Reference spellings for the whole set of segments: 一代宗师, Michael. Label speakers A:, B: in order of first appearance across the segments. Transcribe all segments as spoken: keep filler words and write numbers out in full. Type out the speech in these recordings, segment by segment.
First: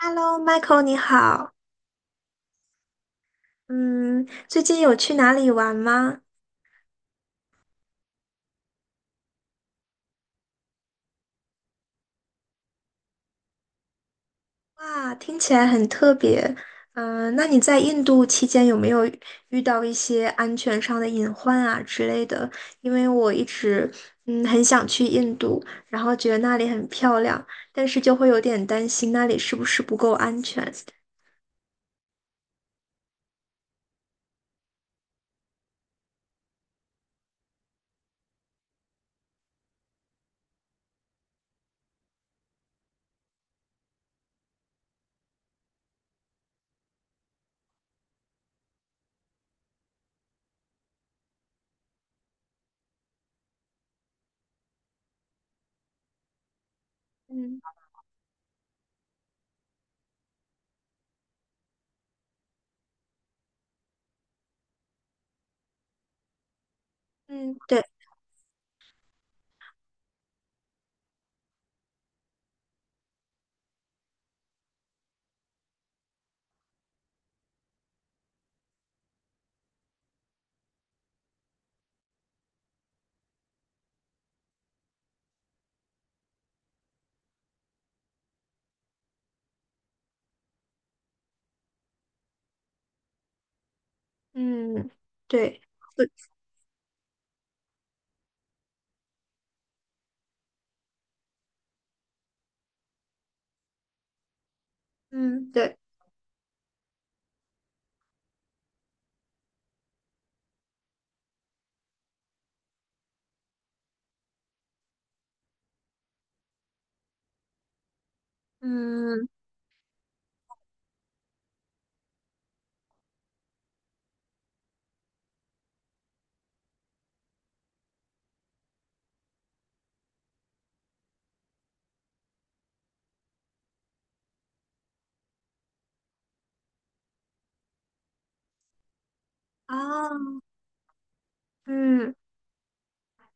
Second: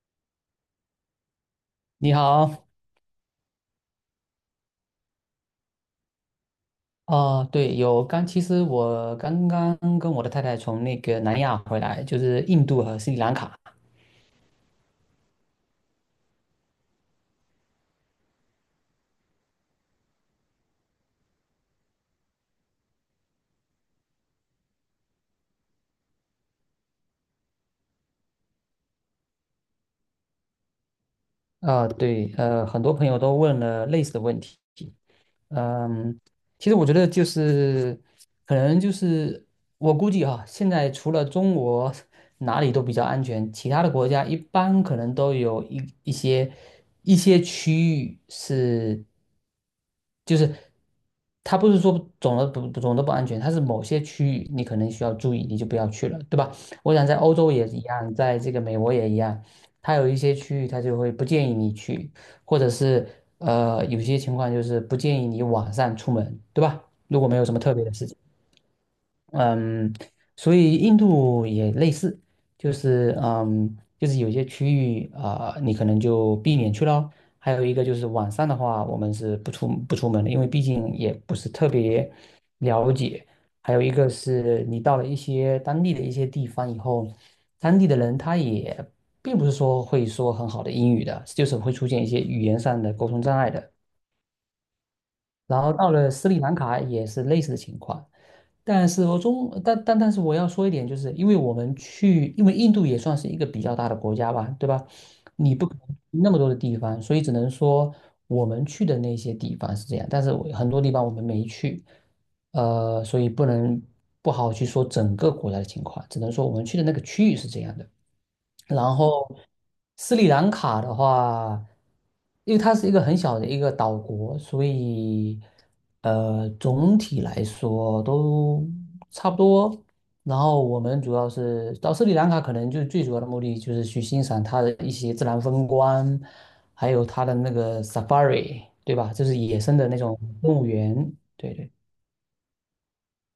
A: Hello，Michael，你好。
B: 你好。
A: 嗯，最近有去哪里玩吗？
B: 哦，对，有刚，其实我刚刚跟我的太太从那个南亚回来，就是印度和斯里兰卡。
A: 哇，听起来很特别。嗯、那你在印度期间有没有遇到一些安全上的隐患啊之类的？因为我一直嗯很想去印度，然后觉得那里很漂亮，但是就会有点担心那里是不是不够安全。
B: 呃，对，呃，很多朋友都问了类似的问题。嗯，其实我觉得就是，可能就是我估计哈，现在除了中国哪里都比较安全，其他的国家一般可能都有一一些一些区域是，就是它不是说总的不总的不安全，它是某些区域你可能需要注意，你就不要去了，对吧？我想在欧洲
A: 嗯
B: 也一样，在这个美国也一样，它有一些区域它就会不建议你去。或者是呃有些情况就是不建议你晚上出门，对吧？如果没有什
A: 嗯，
B: 么特
A: 对，
B: 别的事情。嗯，所以印度也类似，就是嗯，就是有些区域啊、你可能就避免去咯。还有一个就是晚上的话，我们是不出不出门的，因为毕竟也不是特别了解。还有一个是你到了一些当地的一些地方以后，当地的人他也并不是说会说很好的英语的，就是会出现一些语言上的沟通障碍的。
A: 嗯对，
B: 然后到
A: 对，
B: 了斯里兰卡也是类似的情况，但是我中但但但是我要说一点，就是因为我们去，因为印度也算是一个比较大的国家吧，对吧？
A: 嗯
B: 你不可
A: 对，
B: 能去那么多的地方，所以只能说我们去的那些地方是这样，但是我很多地方我们没去，呃，所以不能不好去说整个国家的情况，只能说我们去的那个区域是这样的。然
A: 嗯
B: 后斯里兰卡的话，因为它是一个很小的一个岛国，所以呃总体来说都差不多。然后我们主要是到斯里兰卡，可能就最主要的目的就是去欣赏它的一些自然风光，还有它的那个 safari,对吧？就是野生的那种
A: 啊，
B: 动物园。对对。
A: 嗯。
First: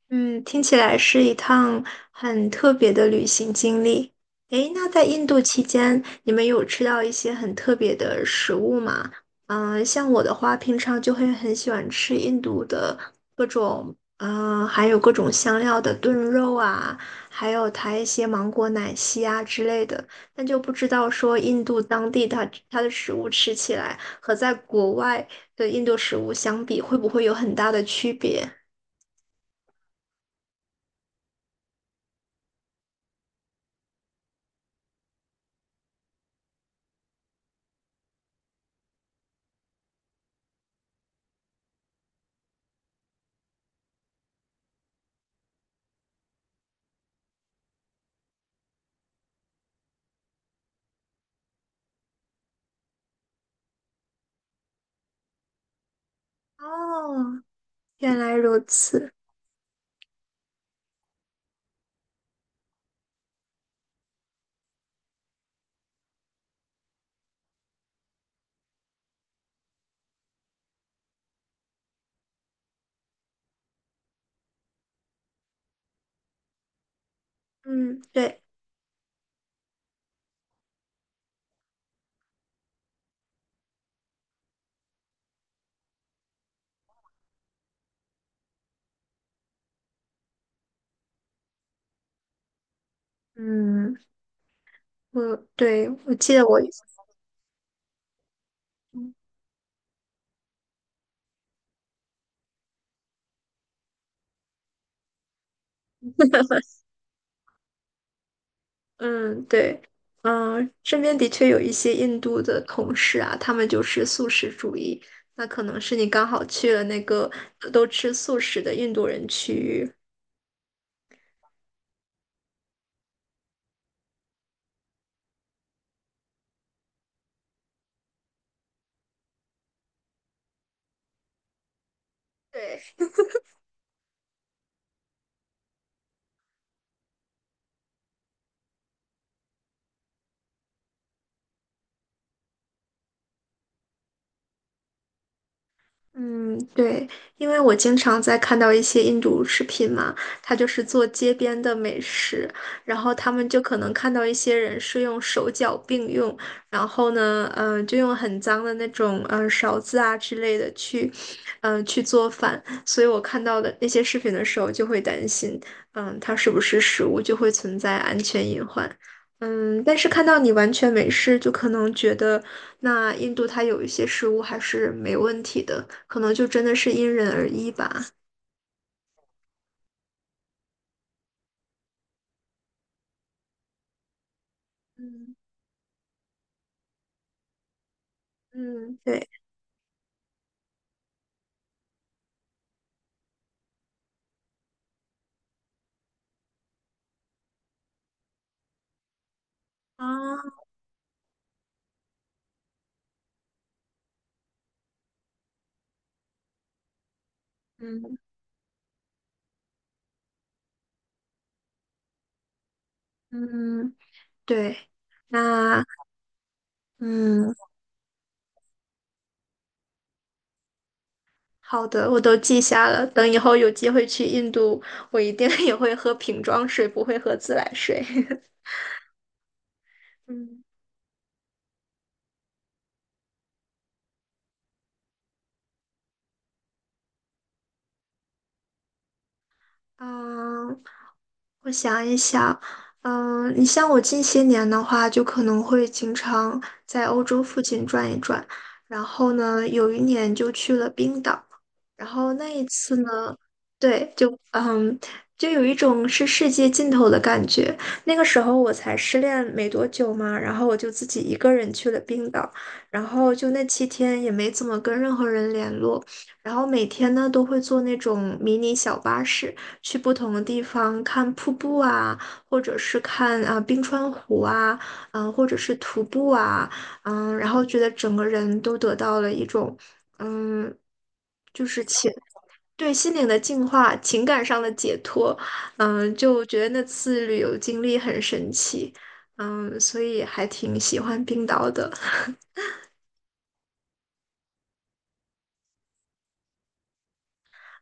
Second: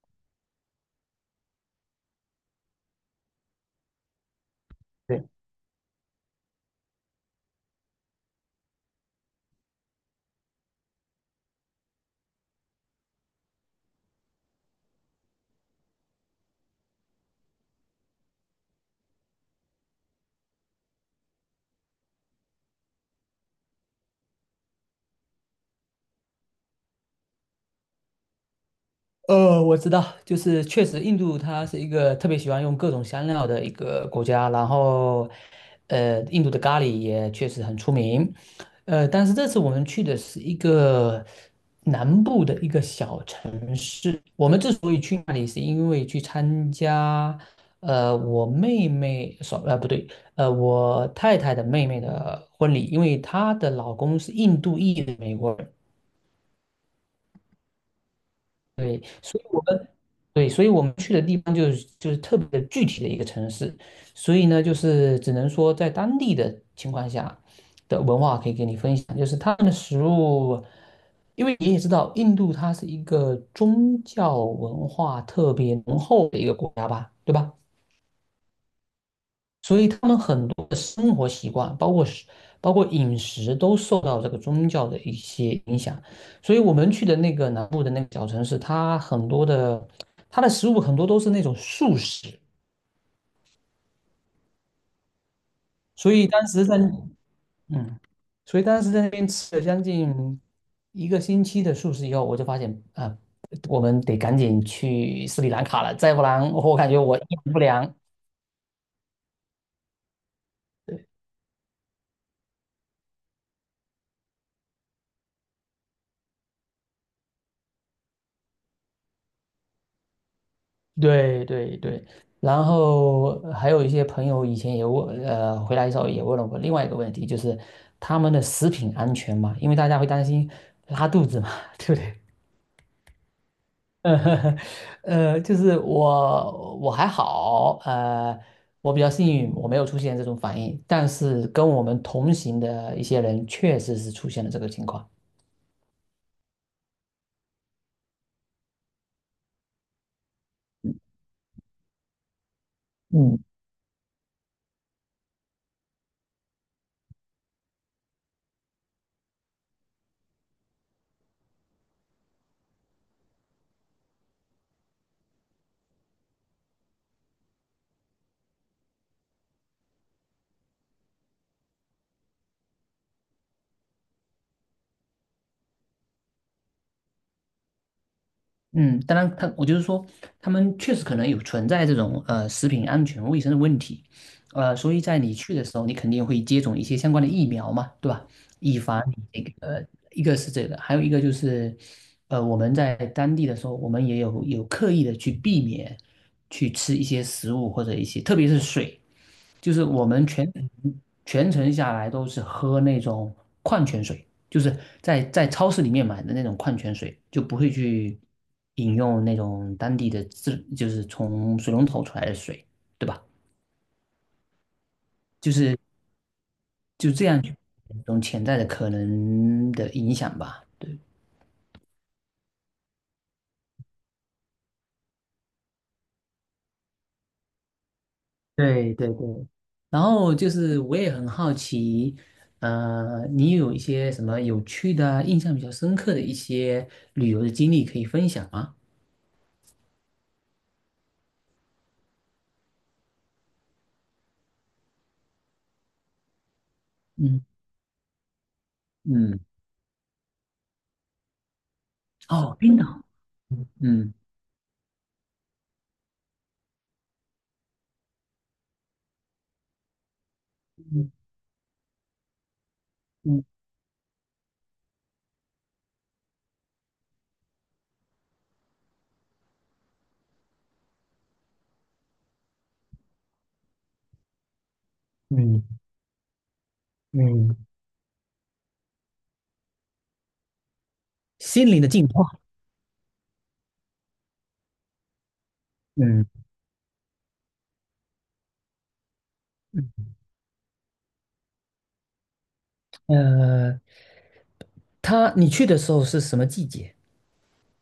A: 嗯，听起来是一趟很特别的旅行经历。诶，那在印度期间，你们有吃到一些很特别的食物吗？嗯、像我的话，平常就会很喜欢吃印度的各种，嗯、还有各种香料的炖肉啊，还有它一些芒果奶昔啊之类的。但就不知道说印度当地它它的食物吃起来和在国外的印度食物相比，会不会有很大的区别？
B: 呃，我知道，就是确实，印度它是一个特别喜欢用各种香料的一个国家，然后，呃，印度的咖喱也确实很出名，呃，但是这次我们去的是一个南部的一个小城市，我们之所以去那里，是因为去参加，呃，我妹妹，说，呃，不对，呃，我太太的妹妹的婚礼，因为她的老公是印度裔的美国人。
A: 哦，原来如此，
B: 所以我们。对，所以我们去的地方就是就是特别的具体的一个城市，所以呢，就是只能说在当地的情况下的文化可以给你分享，就是他们的食物，因为你也知道，印度它是一个宗教文化特别浓厚的一个国家吧，对吧？
A: 嗯，对，
B: 所以他们很多的生活习惯，包括食包括饮食，都受到这个宗教的一些影响。所以我们去的那个南部的那个小城市，它很多的它的食物很多都是那种素食，
A: 嗯，我对
B: 所
A: 我
B: 以
A: 记得
B: 当
A: 我，
B: 时在嗯，所以当时在那边吃了将近一个星期的素食以后，我就发现啊，我们得赶紧去斯里兰卡了，再不然我感觉我营养不良。
A: 嗯，对，嗯，身边的确有一些印度的同事啊，他们就是素食主义，那可能是你刚好去了那个都吃素食的印度人区域。
B: 对对对，然后还有一些朋友以前也问，呃，回来的时候也问了我另外一个问题，就是他们的食品安全嘛，因为大家会担心拉肚子嘛，对不对？
A: 对。
B: 呃，呃就是我我还好，呃，我比较幸运，我没有出现这种反应，但是跟我们同行的一些人确实是出现了这个情况。
A: 嗯，对，因为我经常在看到一些印度视频嘛，他就是做街边的美食，然后他
B: 嗯。
A: 们就可能看到一些人是用手脚并用，然后呢，嗯，就用很脏的那种呃勺子啊之类的去，嗯，去做饭，所以我看到的那些视频的时候就会担心，嗯，它是不是食物就会存在安全隐患。嗯，但是看到你完全没事，就可能觉得，那印度它有一些食物还是没问题的，可能就真的是因人而异吧。
B: 嗯，当然他，我就是说，他们确实可能有存在这种呃食品安全卫生的问题，呃，所以在你
A: 嗯
B: 去的时候，你肯定会接种一些相关的疫苗嘛，对吧？以
A: 嗯
B: 防你
A: 对，
B: 这个呃，一个是这个，还有一个就是，呃，我们在当地的时候，我们也有有刻意的去避免去吃一些食物或者一些，特别是水，就是我们全
A: 啊
B: 程全程下来都是喝那种矿泉水。就是在在超市里面买的那种矿泉水，就不会
A: 嗯
B: 去饮用那种当地的自，就是从水龙头出来的水，对吧？
A: 嗯对，
B: 就是
A: 那
B: 就这样
A: 嗯，
B: 去一种潜在的可能的影响吧。对。
A: 好的，我都记下了。等以后有机会去印度，我一定 也会喝瓶装水，不会喝自来水。
B: 对对对，然后就
A: 嗯，
B: 是我也很好奇，呃，你有一些什么有趣的啊、印象比较深刻的一些旅游的经历可以分享吗？
A: 啊我想一想，嗯，你像我近些年的话，就可能会经常在欧洲
B: 嗯
A: 附近转一转，然后
B: 嗯。
A: 呢，有一年就去了冰岛，然后那
B: 哦，
A: 一
B: 冰岛。
A: 次呢，
B: 嗯
A: 对，
B: 嗯
A: 就嗯，就有一种是世界尽头的感觉。那个时候我才失恋没多久嘛，然后我就自己一个人去了冰岛，然后
B: 嗯
A: 就那七天也没怎么跟任何人联络，然后每天呢都会坐那种迷你小巴士去不同的地方看瀑布啊，或者是看啊、冰川湖啊，嗯、或者是
B: 嗯
A: 徒步啊，嗯，然
B: 嗯。
A: 后觉得整个人都得到了一种。嗯，就
B: 心灵
A: 是
B: 的净
A: 情，
B: 化。
A: 对心灵的净化、情感上的解脱，嗯，
B: 嗯。
A: 就觉得那次旅游经历很神奇，嗯，所
B: 嗯，
A: 以还挺喜欢冰岛的。
B: 呃，他你去的时候是什么季节？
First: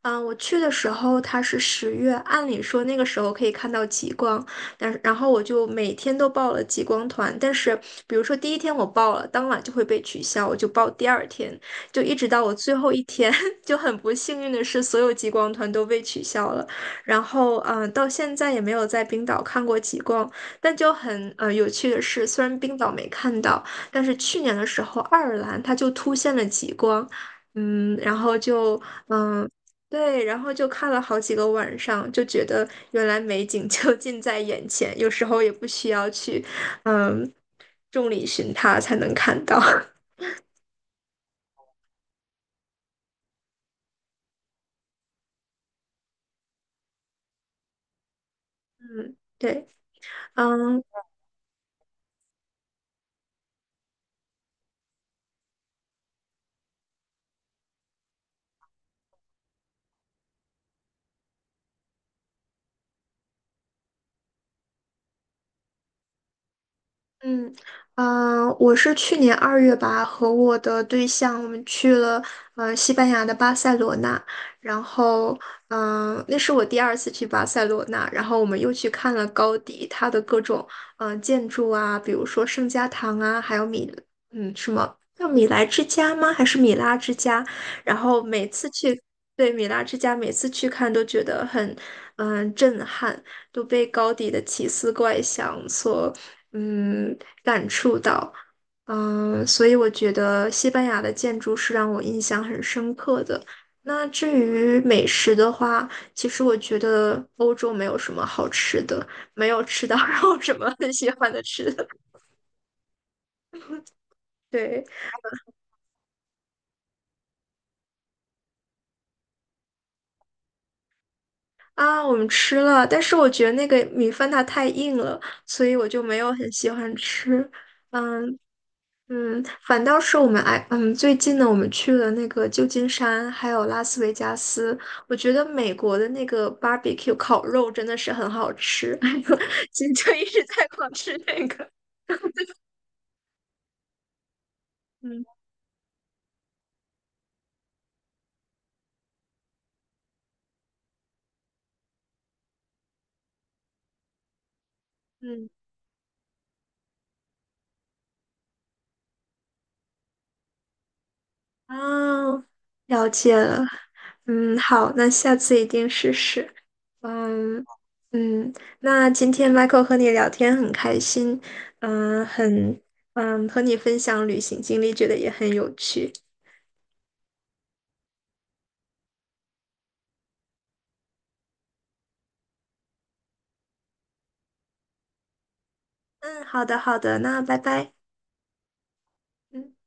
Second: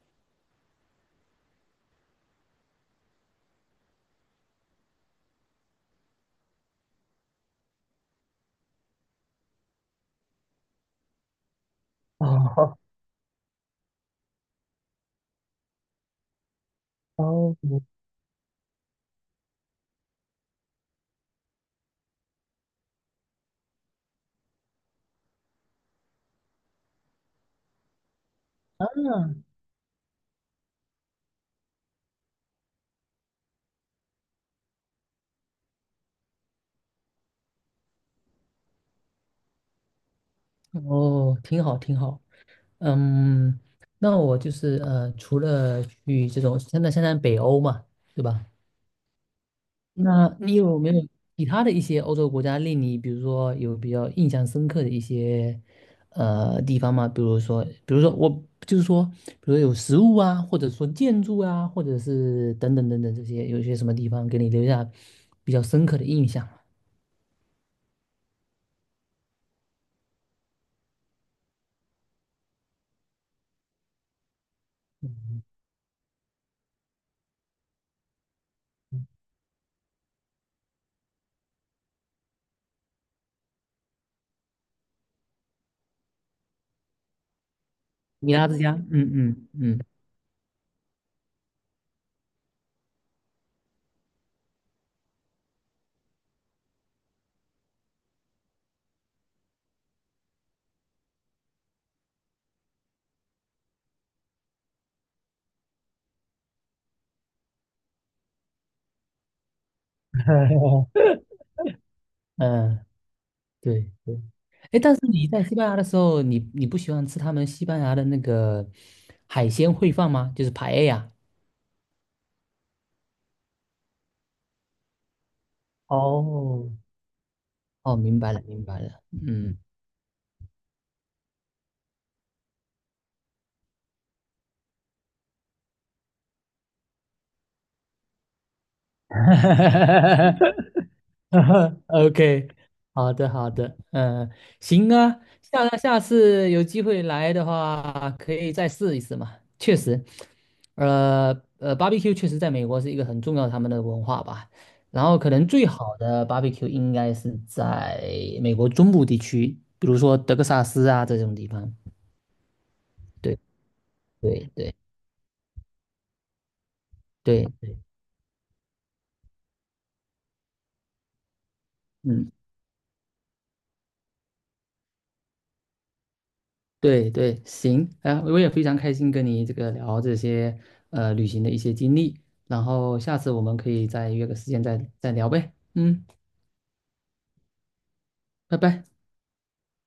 A: 嗯，我去的时候它是十月，按理说那个时候可以看到极光，但是然后我就每天都报了极光团，但是比如说第一天我报了，当晚就会被取消，我就报第二天，就一直到我最
B: 哦
A: 后一天，就很不幸运的是所有极光团都被取消了，然后
B: 哦。
A: 嗯，呃到现在也没有在冰岛看过极光，但就很呃有趣的是，虽然冰岛没看到，但是去年的时候爱尔兰它就突现了极光。嗯，然后就嗯，对，然后就看了好几个晚上，就觉得原来美景就 近在眼前，有时候也不需要去，嗯，众里寻他才能看到。
B: 哦，挺好，挺好。嗯，那我就是呃，除了去这种，现在现在北欧嘛，对吧？
A: 嗯，对，
B: 那你有
A: 嗯，
B: 没有其他的一些欧洲国家令你，比如说有比较印象深刻的一些呃地方吗？比如说，比如说我就是说，比如说有食物啊，或者说建筑啊，或者是等等等等这些，有一些什么地方给你留下比较深刻的印象吗？
A: 嗯嗯，呃我是去年二月吧，和我的对象我们去了呃西班牙的巴塞罗那，然后嗯、呃那是我第二次去巴塞罗那，然后我们又去看了高迪他的各种嗯、呃建筑啊，比如说圣家堂啊，还有米嗯什么叫米莱之家吗？还是米拉之家？然后
B: 米
A: 每
B: 拉之
A: 次
B: 家，
A: 去
B: 嗯嗯
A: 对米
B: 嗯
A: 拉之家，每次去看都觉得很嗯、呃震撼。都被高迪的奇思怪想所嗯感触到，嗯，所以我觉得西班牙的建筑是让我印象很深刻的。那至于美食的话，其实我觉得欧洲没有什么好吃的，没有吃到 让我什么很 喜欢的吃的。
B: 嗯，对对。哎，
A: 对
B: 但是你在西班牙的时候，你你不喜欢吃他们西班牙的那个海鲜烩饭吗？就是排 a e。
A: 啊，我们吃了，但是我觉得那个米饭它太硬了，所以我就没有很
B: 哦。
A: 喜欢吃。
B: 哦，明白
A: 嗯，
B: 了，明白了，
A: 嗯，
B: 嗯
A: 反倒是我们哎，嗯，最近呢，我们去了那个旧金山，还有拉斯维加斯。我觉得美国的那个 barbecue 烤肉真的是很好吃，今就一直在狂 吃那个。
B: ，OK,哈哈好的，好的，嗯、行啊，
A: 嗯
B: 下下次有机会来的话，可以再试一试嘛。确实，呃呃，barbecue 确实在美国是一个很重要他们的文化吧。然后可能
A: 嗯，
B: 最好的 barbecue 应该是在美国中部地区，比如说德克萨斯啊这种地方。
A: 哦，了解
B: 对
A: 了。
B: 对
A: 嗯，
B: 对
A: 好，那下次一定试试。
B: 对。
A: 嗯嗯，那今天 Michael 和你聊天很开心，嗯，
B: 嗯。
A: 很嗯，和你分享旅行经历，觉得也很有趣。
B: 对对，行，啊，我也非常开心跟你这个聊这些呃旅行的一些经历，然后下次我们可以再约个时间再再聊呗，嗯，
A: 嗯，好的，好的，那拜拜。
B: 拜拜。
A: 嗯。